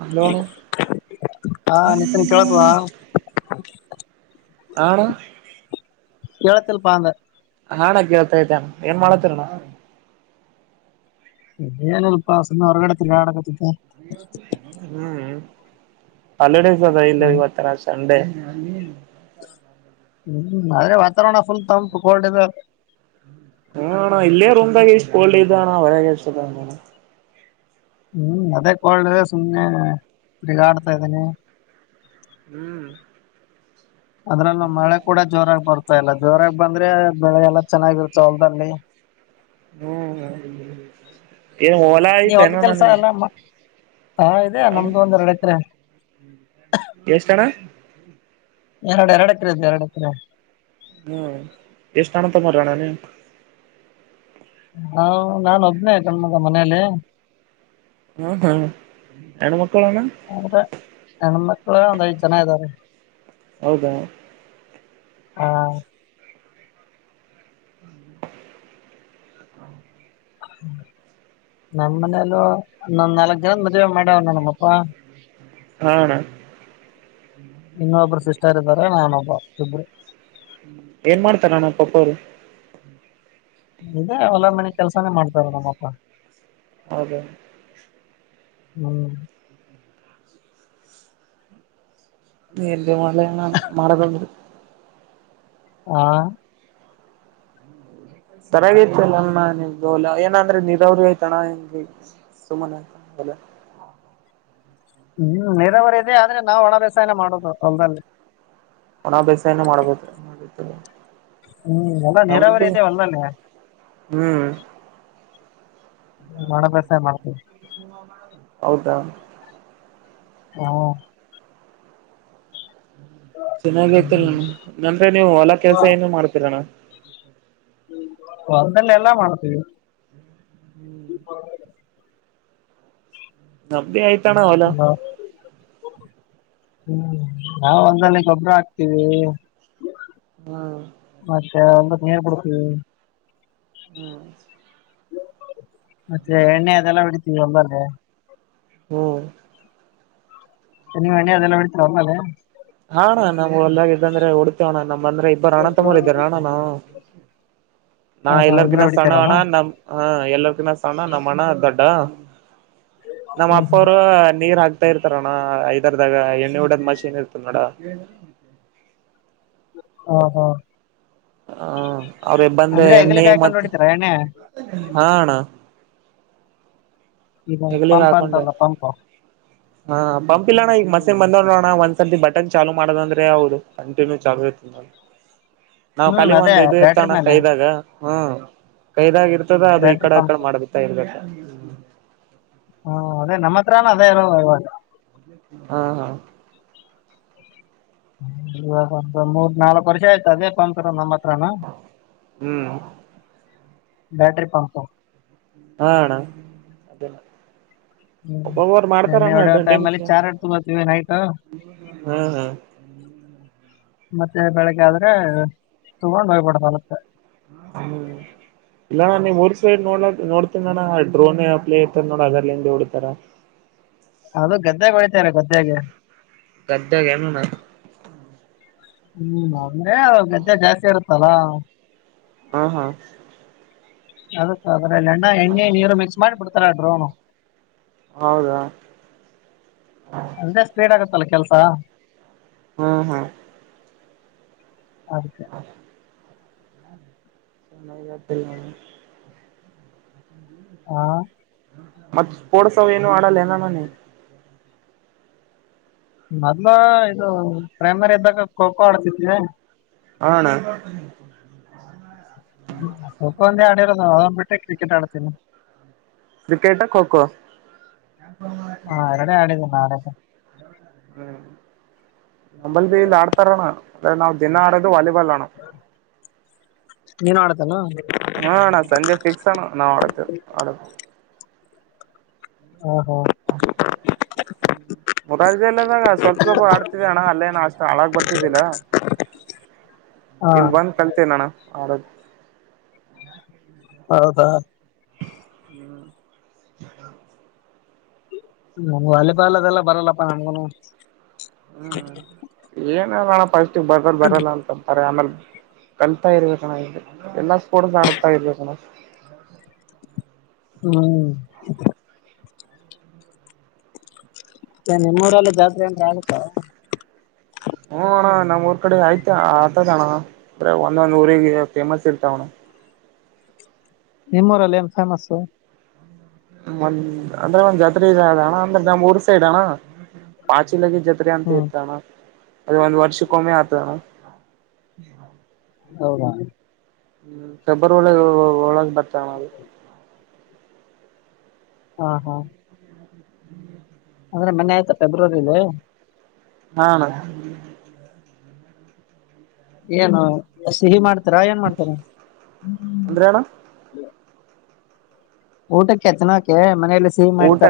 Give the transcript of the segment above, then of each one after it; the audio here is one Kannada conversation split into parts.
ಹಲೋ ಅಣ್ಣ ಹಾ ನಿನ್ ಕೇಳತ [inaudible] ಆಣ ಇಳತ್ತ ಪಾಂಗ ನಾ ಕೇಳ್ತ ೈತೆ ಏನ್ ಮಾಡತ್ತರ ನ ಏನಲ್ಪಾ ಸುಮ್ಮ್ ಹೊರಗಡೆ ತಿಕ ಹ್ಮ್ ಹಾಲಿಡೇಸ್ ಅದ ಇಲ್ಲ ಹ್ಮ್ ಇವತ್ತಿನ ಸಂಡೆ ಹ ಹ್ಮ್ ಆದ್ರೆ ವಾತಾವರಣ ಫುಲ್ ತಂಪು ಕರ್ಡದು ಹ ಅಣ ಇಲ್ಲೇ ರೂಮ್ದಾಗ ಇಷ್ಟು ಕೋಲ್ಡ್ ಇದ ಅಣ್ಣ ಹೊರಗಸದಣ ಹ್ಮ್ ಅದೇ ಕಳ್ಳ ಸುಮಮ್ಮನೆ ಪುಡಿಗಾಡ್ತಾ ಇದ್ದೀನಿ ಹ್ಮ್ ಅದ್ರಲ್ಲ ಮಳೆ ಕೂಡ ಜೋರಾಗಿ ಬರ್ತಾ ಇಲ್ಲ ಜೋರಾಗಿ ಬಂದ್ರೆ ಬೆಳೆ ಎಲ್ಲ ಚೆನ್ನಾಗಿರುತ್ತೆ ಹೊಲ್ದಲ್ಲಿ. ಹ್ಮ್ ಹ್ಮ ಏನ್ ಓಲ ನೀವ್ ಆಯ್ತು ಹೊಲ್ದ ಕೆಲ್ಸ ನಿಮ್ದು. ಎಲ್ಲ ಹಾ ಇದೆ ನಮ್ದು ಒಂದ್ ಎರಡು ಎಕ್ರೆ. ಎಷ್ಟ ಅಣ್ಣ ಎರಡು ಎರಡು ಎಕ್ರೆ ಎರಡು ಎಕರ. ಹ್ಮ ಎಷ್ಟ [unintelligible] ಮರಣಾನ ಹಾ ನಾ ಒಬನೇ ಗಂಡುಮಗ ಮನೇಲಿ. ಹಾ ಹಾ ಹೆಣ್ಣು ಮಕ್ಕಳಣ. ಹ ಒಂದ ಐದು ಜನ ಇದ್ದಾರೆ. ಹೌದಾ. ಹಾ ಹ್ಮ. ಹೌ [inaudible] [inaudible] ನಮ್ಮ್ ಮನೇಲ್ಲ [unintelligible] ನಾಲ್ಕ ಗ್ರದ ಮದ್ವೆೆ ಮಾಡವಣ ನಮ್ಮಪ್ಪಾ. ಹಾ ಇನ್ನ ಒಬ್ಬರು ಸಿಸ್ಟರ್ ಇದ್ದಾರೆ ನಾನೊಬ್ಬ ಇಬರು ಏನ್ ಮಾಡ್ತಾರ ನಮ್ ಪಪ್ಪ ಅವರು. ಇ ಹೊಲ ಮನೆ ಕೆಲ್ಸಾನೇ ಮಾಡ್ತಾರ ನಮ್ಮಪ್ಪ. ಹೌದ. ಹ್ಮ್ ಎಲ್ಲಿ ಮಾಡ್ಲೇ ನನ್ ಮಾಡೋ ಹಾಗಿದ್ರೆ. ಹಾ ಸರ ತಲ್ಲಣ ನಿದೋಲ ಏನಂದ್ರೆ ನೀರವ್ರಿ ಆಯ್ತಣ [inaudible] ಸುಮನೆ ಹ್ಮ್ ನೀರಾವರಿ ಇದೆ ಆದ್ರೆ ನಾವ್ ಒಣ ಬ್ಯಸನ ಮಾಡುದು ಹೊಲ್ದಲ್ಲಿ. ಒಣ ಬೇಸಾಯನೇ ಮಾಡಬೇಕು. ಹ್ಮ್ ಎಲ್ಲಾ ನಿರಾವರಿ ಆಯ್ತೆ ಹೊಲದಲ್ಲಿ. ಹ್ಮ್ ಒಣ ಬೇಸಾಯ ಮಾಡ್ತೀವಿ. ಹೌದಾ ಹ ಚೆನ್ನಾಗ ತಿ ನ ನನ ರಿ ನೀವು ಹೊಲಾ ಕೆಲ್ಸ ಏನು ಮಾಡ್ತೀರಣ. ಹ ಅದಲ್ಲ ಎಲ್ಲಾ ಮಾಡ್ತೀವಿ. ರಬ್ಬಿ ಆಯ್ತಣ್ಣ ವಲ ನಾವು. ಹ್ಮ್ ನಾವ ಹೊಲದಲ್ಲಿ ಗೊಬ್ಬರ ಹಾಕ್ತಿವಿ. ಹಾ ಅಂದ ನೀರ್ ಬಿಡ್ತೀವಿ. ಹ್ಮ್ ಮತ್ತೆ ಎಣ್ಣೆ ಅದೆಲ್ಲ ಬಿಡಿತೀವಿ ಒಂದಲ್ಲ. ಹ್ಮ್ ಮ್ ಎಣ್ಣ ಅದೆಲ್ಲ ಹೊಡಿತೀರ ಹೊಲದಲ್ಲಿ. ಹಣ ನಮ್ ಹೊಲ್ದಾಗ ಇದಂದ್ರೆ ಹೊಡ್ತೇವಣ ನಮ್ ಅಂದ್ರೆ ಇಬ್ಬ ರಣ ತಮ್ಮರ್ ಇದ್ದ್ರ ರಣನ. ನಾ ಹಾ ಹಾ ಇಬ್ರು ಎಲ್ಲರಿಗಿನ ಸಣ್ಣ ಹೊಡಿತೀರಲ್ಲ ಹಣ ನಮ ಹ. ಎಲ್ಲರ್ಗಿನ ಸಣ ನಮ್ಮ್ ಅಣ್ಣ ದೊಡ್ಡ ನಮ್ಮ್ ಹ್ಮ್ ಅಪ್ಪ ಹ್ಮ್ ಅವರು ನೀರ್ ಹಾಕ್. ತ ಇರ್ತಾರಣ ಐದರ್ದಾಗ ಎಣ್ಣೆ ಡದ್ ಮಷಿ ಏನ್ ಇರ್ತದ ನೋಡ. ಹಾ ಹಾ ಹ ಅವ್ರಿಗೆ ಬಂದ ಅಂದ್ರೆ ಎಣ್ಣೆ ಹೆಗಲಿಗೆ ಹಾಕೊಂಡು ಮತ್ ಹೊಡಿತೀರಾ ಎಣ್ಣೆ ಹ ಅಣ. ಇದು ಪಂಪ ಹಾಕೊಂಡೆ ಅಂತಲ್ಲ ಪಂಪ. ಹಾ ಪಂಪ್ ಇಲ್ಲಣ್ಣ ಈಗ ಮಸನ್ ಬಂದೋ ನೋಣ್ಣ ಒಂದ್ಸರ್ತಿ ಬಟನ್. ಚಾಲು ಮಾಡೋದ ಅಂದ್ರೆ ಹೌದು ಕಂಟಿನ್ಯೂ ಚಾಲು ಇತ್ತು ನ ನಾವ್ ಹ್ಮ್ ಕಲಿಗ್ ಅದೇ ಒಂದ್ ಇದು ಬ್ಯಾಟ್ರಿ ಇರ್ತೋಣ ಮೇಲೆ ಕೈದಾಗ. ಹ್ಮ ಕೈದಾಗಿ ಇರ್ತದ ಅದು ಬ್ಯಾಟ್ರಿ ಈಕಡ ಆಕಡೆ ಪಂಪ್ ಮಾಡಬೇಕತ್ತ ಇರ್ಬೇಕ ಹಾ ಅದೇ ನಮ್ಮತ್ರಾನ ಅದೇ ಇರೋದು ಇವಾಗ ಹಾ ಹಾ ಇವಗ ಒ ಮೂರ್ ನಾಲ್ಕ್ ವರ್ಷ ಆಯ್ತು ಅದೇ ಪಂತರ ನಮ್ಮತ್ತ ಹ್ಮ್ ಬ್ಯಾಟರಿ ಪಂಪು ಹಾ ಅಣ್ಣ ಹ್ಮ್ ಒಬ್ಬೊಬ್ರು ಮಾಡ್ತಾರ ಎಣ್ಣೆ ಅಣ್ಣ ಹೊಡೆಯೋ ಅಲ್ಲಿ [unintelligible] ಚಾರ್ಜ್ ತಗೋತೀವಿ ನೈಟ್ ಹ್ಮ್ ಹಾ ಮತ್ತೆ ಬೆಳಿಗ್ಗೆ ಆದ್ರೆ ತುಗೊಂಡು ಹೋಗ್ಬಡದ ಹೊಲಕ್ ಹ್ಮ್ ಇಲ್ಲ ಅಣ್ಣ ನೀಮ ಊರ್ ಸೈಡ್ ನೋಡ ನೋಡ್ತೀ ಅಣ್ಣ ಆ ಡ್ರೋನ್ ಪ್ಲೇ ಇರ್ತ ನೋಡ ಅದರ್ಲ್ಲಿ ಹಿಂದ ಹೊಡತಾರ ಅದು ಗದ್ದೆಗ ಹೊಯಿತಾರ ಗದ್ದ್ಯಾಗ್ ಗದ್ದ್ಯಾಗ್ ಏನ್ ಹ್ಮ್ ಅಂದ್ರೆ ಗದ್ಯಗ್ ಜಾಸ್ತಿ ಇರುತ್ತಲ್ಲ ಹಾ ಹಾ ಅದಕ್ಕೆ ಅದ್ರಲ್ಲ ಅಣ್ಣ ಹೆಣ್ಣೆ ನೀರು ಮಿಕ್ಸ್ ಮಾಡಿ ಬಿಡ್ತಾರ ಬ್ರೋ ಹೌದಾ ಅದೆ ಸ್ಪೀಡ್ ಆಗತ್ತಲ್ಲ ಕೆಲ್ಸ ಹಾ ಹಾ ಹ ಸ [unintelligible] ನ್ನ ಆತ ಮ ಹಾ ಮತ್ತ ಸ್ಪೋರ್ಟ್ಸ್ ಅವ ಏನು ಆಡಲ್ಲ ನ ಅಣ್ಣ ನಿ ಮೊದ್ಲ ಇದು ಪ್ರೈಮರಿ ಇದ್ದಾಗ ಖೋಖೋ ಆಡ್ತತಿದಿವಿ ಹಾ ಅಣ್ಣ ಖೋಖೋ ಅಂದ ಆಡಿರೋದು ಆರಾಮ್ ಬಿಟ್ಟೆ ಕ್ರಿಕೆಟ್ ಆಡ್ತೀನ ಕ್ರಿಕೆಟ್ ಖೋಖೋ. ಹ ಎರಡೆ ಆಡಿದೆ ನಾಡ [unintelligible] ಹ್ಮ್ ನಂಬಲ್ ಇಲ್ಲಿ ಆಡ್ತಾರಣ ಅಂದ್ರೆ ನಾವ್ ದಿನ ಆಡೋದು ವಾಲಿ ಲ್ಲ ನೀನು ಆಡ್ತೇನು [unintelligible] ಹಾ ಅಣ್ಣ ಸಂಜೆ ಫಿಕ್ಸ್ ಆಣ ನಾವು ಅಡ ಅಡ ಹಾ ಮುರಾರಾಜಿಲ್ಜಲ್ಲದಾಗ ಸ್ವಲ್ಪ ಸ್ವಲ್ಪ ಆಡ್ತಿದ್ದ ಅಣ್ಣ ಅಲ್ಲೇನ ಅಷ್ಟ್ ಹಾಗ್ ಬರ್ತಿದ್ದಿಲ್ಲ [unintelligible] ಹಾ ಇಲ್ಲಿ ಬಂದ ಕಲ್ತ ನಣ ಆರ ಹೌದಾ ಹ್ಮ್ ವಾಲಿಬಾಲ್ ಅದೆಲ್ಲ ಬರಲ್ಲಪ್ಪ ನಮಗನು ಹ್ಮ್ ಏನಲ್ಲಣ ಫಸ್ಟ್ ಬರಲ್ ಬರಲ್ಲ ಅಂತಂತಾರೆ ಆಮೇಲ್ ಕಲ್ತಾ ಇರ್ಬೇಕಣ್ಣ ಇ ಎಲ್ಲಾ ಸ್ಪೋರ್ಟ್ಸ್ ನತಾ ಇರ್ಬೇಕಣ್ಣ ಹ್ಮ್ ಚ ನಿಮ್ಮ ಊರಲ್ಲಿ ಜಾತ್ರೆ ಅಂದ್ರೆ ಆಗುತ್ತಾ ಹ್ಮ ಅಣ್ಣ ನಮ್ ಊರ್ ಕಡೆ ಆಯ್ತ ಆತದ ಅಣ್ಣ ಅಂದ್ರೆ ಒಂದೊಂದ್ ಊರಿಗೆ ಫೇಮಸ್ ಇರ್ತಾವಣ ನಿಮ್ಮ ಉರಲ್ಲಿ ಏನ್ ಫೇಮಸ್ ಒಂದ್ ಅಂದ್ರೆ ಒಂದ್ ಜಾತರಿ ಇದೆ ಅಣ್ಣ ಅಂದ್ರೆ ನಮ್ಮ್ ಊರ್ ಸೈಡ್ ಅಣ್ಣ ಬಾ ಚೀಲಗೆ ಜತ್ರೆ ಅಂತ ಹ್ಮ್ ಇರ್ತಾನ ಅದ ಒಂದ್ ವರ್ಷಕ್ಕೊಮ್ಮೆ ಆತದ ಅಣ್ಣ ಹೌದಾ ಹ್ಮ್ ಪೆಬ್ರವರಿ ಒಳಗೆ ಬರ್ತದು ಹಾ ಹಾ ಹ್ಮ್ ಅಂದ್ರೆ ಮನೆ ಆಯ್ತಾ ಫೆಬ್ರವರಿಲಿ ಹಾ ಏನು ಸಿಹಿ ಮಾಡ್ತಾರಾ ಏನ್ ಮಾಡ್ತಾರ ಅಂದ್ರೆ ಅಣ್ಣ ಊಟಕ್ಕೆತನ ಕೆ ಊಟ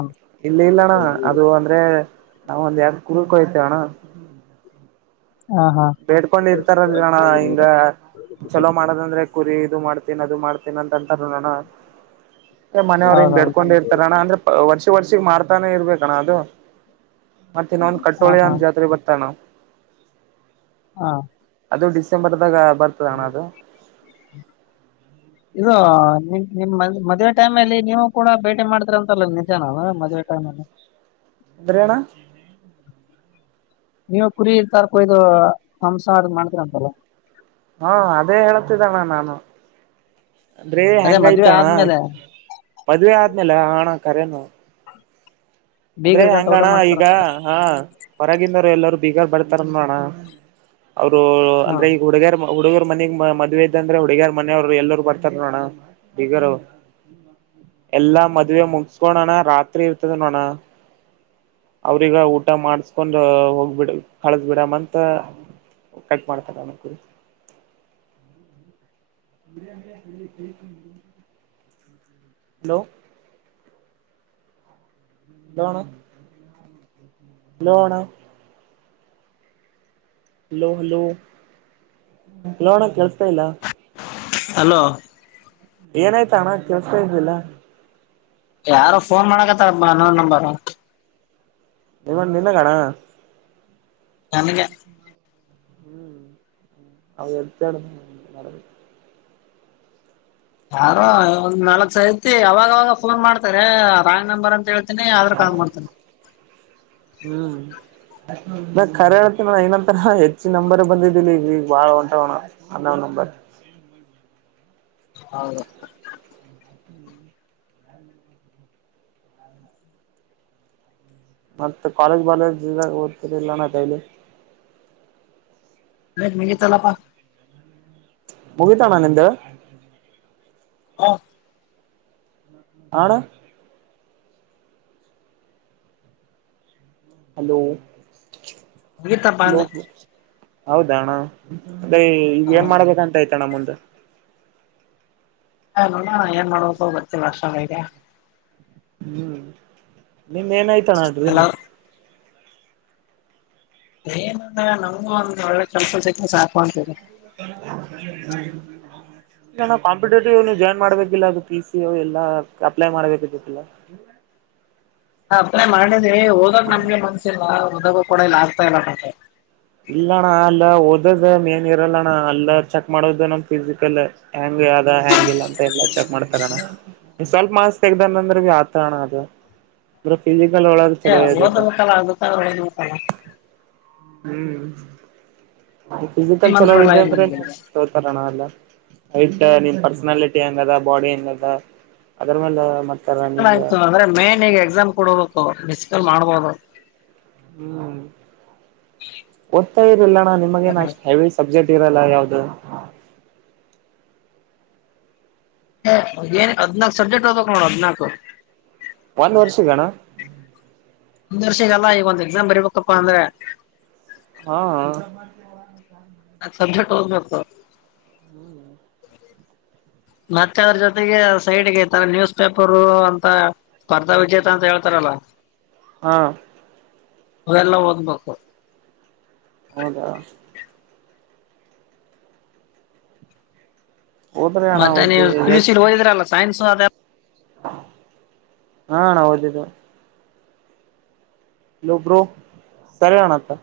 ಅಂತ? ಇಲ್ಲ ಇಲ್ಲಣ್ಣ ಅದು ಅಂದ್ರೆ ನಾವ ಒಂದ್ ಯಾರ್ ಕುರ್ಕಯ್ತೇವಣ್ಣ ಹಾ ಹಾ ಬೇಡ್ಕೊಂಡ್ ಇರ್ತಾರಲ್ರೋಣ ಹಿಂಗ ಚಲೋ ಮಾಡೋದಂದ್ರೆ ಕುರಿ ಅದು ಮಾಡ್ತೇನ್ ಅದು ಮಾಡ್ತೇನ ಅಂತ ಅಂತಾರ ನೋಣ ಮನೆಯವ್ ಹಿಂಗ್ ಹೌದೌದು ಬೆಡ್ಕೊಂಡಿ ಇರ್ತಾರಣ್ಣ ಅಂದ್ರೆ ವರ್ಷ ವರ್ಷಿ ಮಾಡ್ತಾನೆ ಇರ್ಬೇಕಣ್ಣ ಅದು ಮತ್ತೆ ಇನ್ನೊಂದ್ ಹಾ ಕಟ್ಟೋಳೆ ಹಾ ಅಂದ್ ಜಾತ್ರೆ ಬರ್ತ ನಾ ಹಾ ಇದು ಡಿಸೆಂಬರ್ದಾಗ ಬರ್ತದಣ್ಣ ಅದು ಇದಾ ನಿಮ ನಿಮ ಮದ್ವೆ ಟೈಮ್ಲ್ಲಿ ನೀವು ಕೂಡ ಭೇಟಿ ಮಾಡ್ತ್ರ ಅಂತಲ್ಲ ನಿಜಾನ ಮದ್ ಟೈಮ ಅಲ್ಲಿ [inaudible] ಬ್ರೇಣ ನೀವು ಕುರಿ ತಾರ್ಕಯ್ದ ಹಂಸ ಅ ಮಾಡ್ತರಂತಲ್ಲ ಹಾ ಅದೇ ಹೇತಿದ್ದಣ್ಣ ನಾನು ಅಂದ್ರೆ ಅದೇ ಮದ್ವೆ ಹೆಂಗಾಯ್ತ ಅಣ ಆದ್ಮೇಲೆ ಮದ್ವೆ ಆದ್ಮೇಲ ಹಣ ಕರೇನು ಅಂದ್ರೆ ಬೀಗರ್ಗಂತ ಊಟ ಹಂಗಣ್ಣ ಈಗ ಮಾಡ್ತಾರಂತಲ್ಲ ಹಾ ಹೊರಗಿಂದವರು ಎಲ್ಲರ ಬೀಗಾರ್ ಬಡ್ತಾರನ್ ಮಾಡೋಣ ಅವರು ಹ ಅಂದ್ರೆ ಈಗ ಹುಡುಗರ್ ಹುಡುಗರ್ ಮನಗ್ ಮ ಮದ್ವೆ ಇದ್ದ ಅಂದ್ರೆ ಹುಡುಗಿಯರ್ ಮನೆಯವರು ಎಲ್ಲರು ಬರ್ತಾರ ನೋಣ ಬಿಗರು ಎಲ್ಲಾ ಮದ್ವೆ ಮುಗಸ್ಕೋಣ ರಾತ್ರಿ ಇರ್ತದ ನೋಣ [inaudible] ಅವ್ರಿಗ ಊಟ ಮಾಡಸ್ಕೊಂಡ ಹೋಗ್ಬಿಡ ಕಳಸ್ಬಿಡಮ್ಮಂತ ಕಟ್ ಮಾಡ್ತಾರಣಕ್ಕ [inaudible] ಹಲೋ ಲೋಣ ಲೋಣ ಹಲೋ ಹಲೋಲೋಣ ಕೆಲ್ಸತಾ ಇಲ್ಲ ಹಲೋ ಏನಾಯ್ತ ಅಣ್ಣ ಕೆಸ್ತಾ ಇದರ್ಲ್ಲ ಯಾರು ಫೋನ್ ಮಾಡಕತ್ತ ಅಬ್ಬ ನೋ ನಂಬರ್ ನಿವನ್ ನಿನ್ನ ಕಣ ಚಮಗೆ ಹ್ಮ್ ಅವ ಎಡ್ತ ಯಾರೋ ಒಂದ್ ನಲ್ಕಕ್ ಸೈತಿ ಅವಾಗ ಅವವಾಗ ಫೋನ್ ಮಾಡ್ತಾರೆ ರಾಂಗ್ ನಂಬರ್ ಅಂತ ಹೇಳ ಅನ್ನ ಯಾವ್ದ್ರ ಕಾಲ ಮಾಡ್ತೇನೆ ನ ಕರೆ ಹೇಳ್ತನಣ ಏನಂತ ಹೆಚ್ಚ ನಂಬರ್ ಬಂದಿದ್ದಿಲ್ಲ ಈಗ ಈಗ ಬಾಳ ಹೊಂಟ ಹೋಣ ಅನ್ನವ್ ನಂಬರ್ [inaudible] ಹೌದ ಮತ್ತೆ ಕಾಲೇಜ್ ಬಾಲೇಜ್ ಇದಾಗ ಓದತರಿಲ್ಲಾನ ಕೈಲಿ ಹ ಮಗೆ ತಲ್ಲಪ್ಪಾ ಮುಗೀತಾಣಾನ ಎಂದ ಹಾ ಹಣ ಹಲೋ ಹಗಿತ್ತಪ್ಪ ಅಂದ ಹಲೋ ಹೌದಣ ಅ ಈಗ ಏನ್ ಮಾಡ್ಬೇಕಂತ ಆಯ್ತಣ ಮುಂದ ಹಲ್ಲ ಏನ್ ಮಾಡ್ಬೇಕದು ಗತ್ತೀ ವರ್ಷಗೆ ಹ್ಮ್ ನಿಮ ಏನಾಯ್ತ ಡ್ರೀಮ್ ಹಲೋ ಏನಿಲ್ಲ ಅಣ್ಣ ನಮಗೊಂದು ಒಳ್ಳೆ ಕೆಲಸ ಸಿಕ್ಕಿದರೆ ಸಾಕು ಅಂತೀನಿ [inaudible] ಕಾಂಪಿಟೇಟಿವ್ ಜಾಯನ್ ಮಾಡ್ಬೇಕಿಲ್ಲ ಅದು ಪಿ ಸಿ ಎಲ್ಲ ಅಪ್ಲೈ ಮಾಡ್ಬೇಕಲ್ಲ [inaudible] ಹ ಹ ಮಾಡಿದಿ ಹಓದಾಗ ನಮ್ಗೆ ಮನ್ಸಿಲ್ಲಓದಾಗ ಕೂಡ ಇಲ್ಲ ಆಗ್ತಾ ಇಲ್ಲ ಮೆ ಇಲ್ಲಣ್ಣ ಅಲ್ಲ ಓದದ ಏನ್ ಇರಲ್ಲಣ್ಣ ಅಲ್ಲ ಚೆಕ್ ಮಾಡೋದು ನಮ್ ಫಿಸಿಕಲ್ಂಗ ಅದ ಹ್ಯಾಂಗಿಲ್ಲ ಅಂತ ಎಲ್ಲ ಚೆಕ್ ಮಾಡ್ತಾರಣ್ಣ ಸ್ವಲ್ಪ ಮಾಸ್ ತೆಗ್ದಾರಂದ್ರೆ ಭ ಆತ ಅಣ್ಣ ಅದು ಬ್ರೋ ತಿಂಡಿ ಹ ಓದಬೇಕಲ್ಲ ಅದ ಓದಬೇಕಲ್ಲ ಹ್ಮ್ ಫಿಸಿಕಲ್ ಮನ್ಸ ಬರ್ಲ ಚಲೋಗಿದೆ ಇಲ್ಲ ಅಂದ್ರೆ ನನ್ಗೆ ತೋತರೋಣ ಎಲ್ಲ ಹಟ್ ನಿನ್ ಪರ್ಸನಾಲಿಟಿ ಹೆಂಗ ಅದ ನಿನ್ ಬೋಡಿ ಹೆಂಗದ ಅದ್ರ ಮೇಲೆ ಮತ್ತ ಚ ಆಯ್ತು ಅಂದ್ರೆ ಮೇನ್ ಈಗ ಎಕ್ಸಾಮ್ ಕೊಡೋದ ಬಿಸಿಕಲ್ ಮಾಡ್ಬೋದು ಹ್ಮ್ ಓದ್ತಾ ಇರಲ್ಲಣ್ಣ ನಿಮಗೇನ್ ಅಷ್ಟು ಹೆವಿ ಸಬ್ಜೆಕ್ಟ್ ರಲ್ಲ ಯಾವ್ದು ಏನ್ ಹದ್ನಾಕ್ ಸಬ್ಜೆಕ್ಟ್ ಅತ ಕಣ ಹದ್ನಾಕ್ ಒಂದ್ ವರ್ಷಗಣ ಒಂದ ವರ್ಷಗಲ್ಲಾ ಈಗ ಒಂದ್ ಎಕ್ಸಾಮ್ ಬರಿಬೇಕಪ್ಪ ಅಂದ್ರೆ ಹಾ ಹ ಅ ಹದ್ನಾಲ್ಕು ಸಬ್ಜೆಕ್ಟ್ ಹೋಗ್ಬೇಕು ಮತ್ತೆ ಅದ್ರ ಜೊತೆಗೆ ಸೈಡ್ಗೆ ಇತರ ನ್ಯೂಸ್ ಪೇಪರ್ ಅಂತ ಸ್ಪರ್ಧಾ ವಿಜೇತ ಅಂತ ಹೇಳ್ತಾರ ಲ್ಲ [unintelligible] ಹಾ ಅವೆಲ್ಲ ಹೋಗ್ಬೇಕು ಹೌದಾ ಹೋದ್ರಿ ಅಣ್ಣ ಮತ್ತೆ ನೀ ಹೋದ್ರಿ ಪಿಯುಸಿ ಎಷ್ಟ್ ಹೋದಿದ್ರಲ್ಲ ಸೈನ್ಸ್ ಅ ಹಾ ನಾ ಓದಿದ್ದು ಲ್ಲೊ ಬ್ರೋ ಸರಿ ಅಣತ್ತ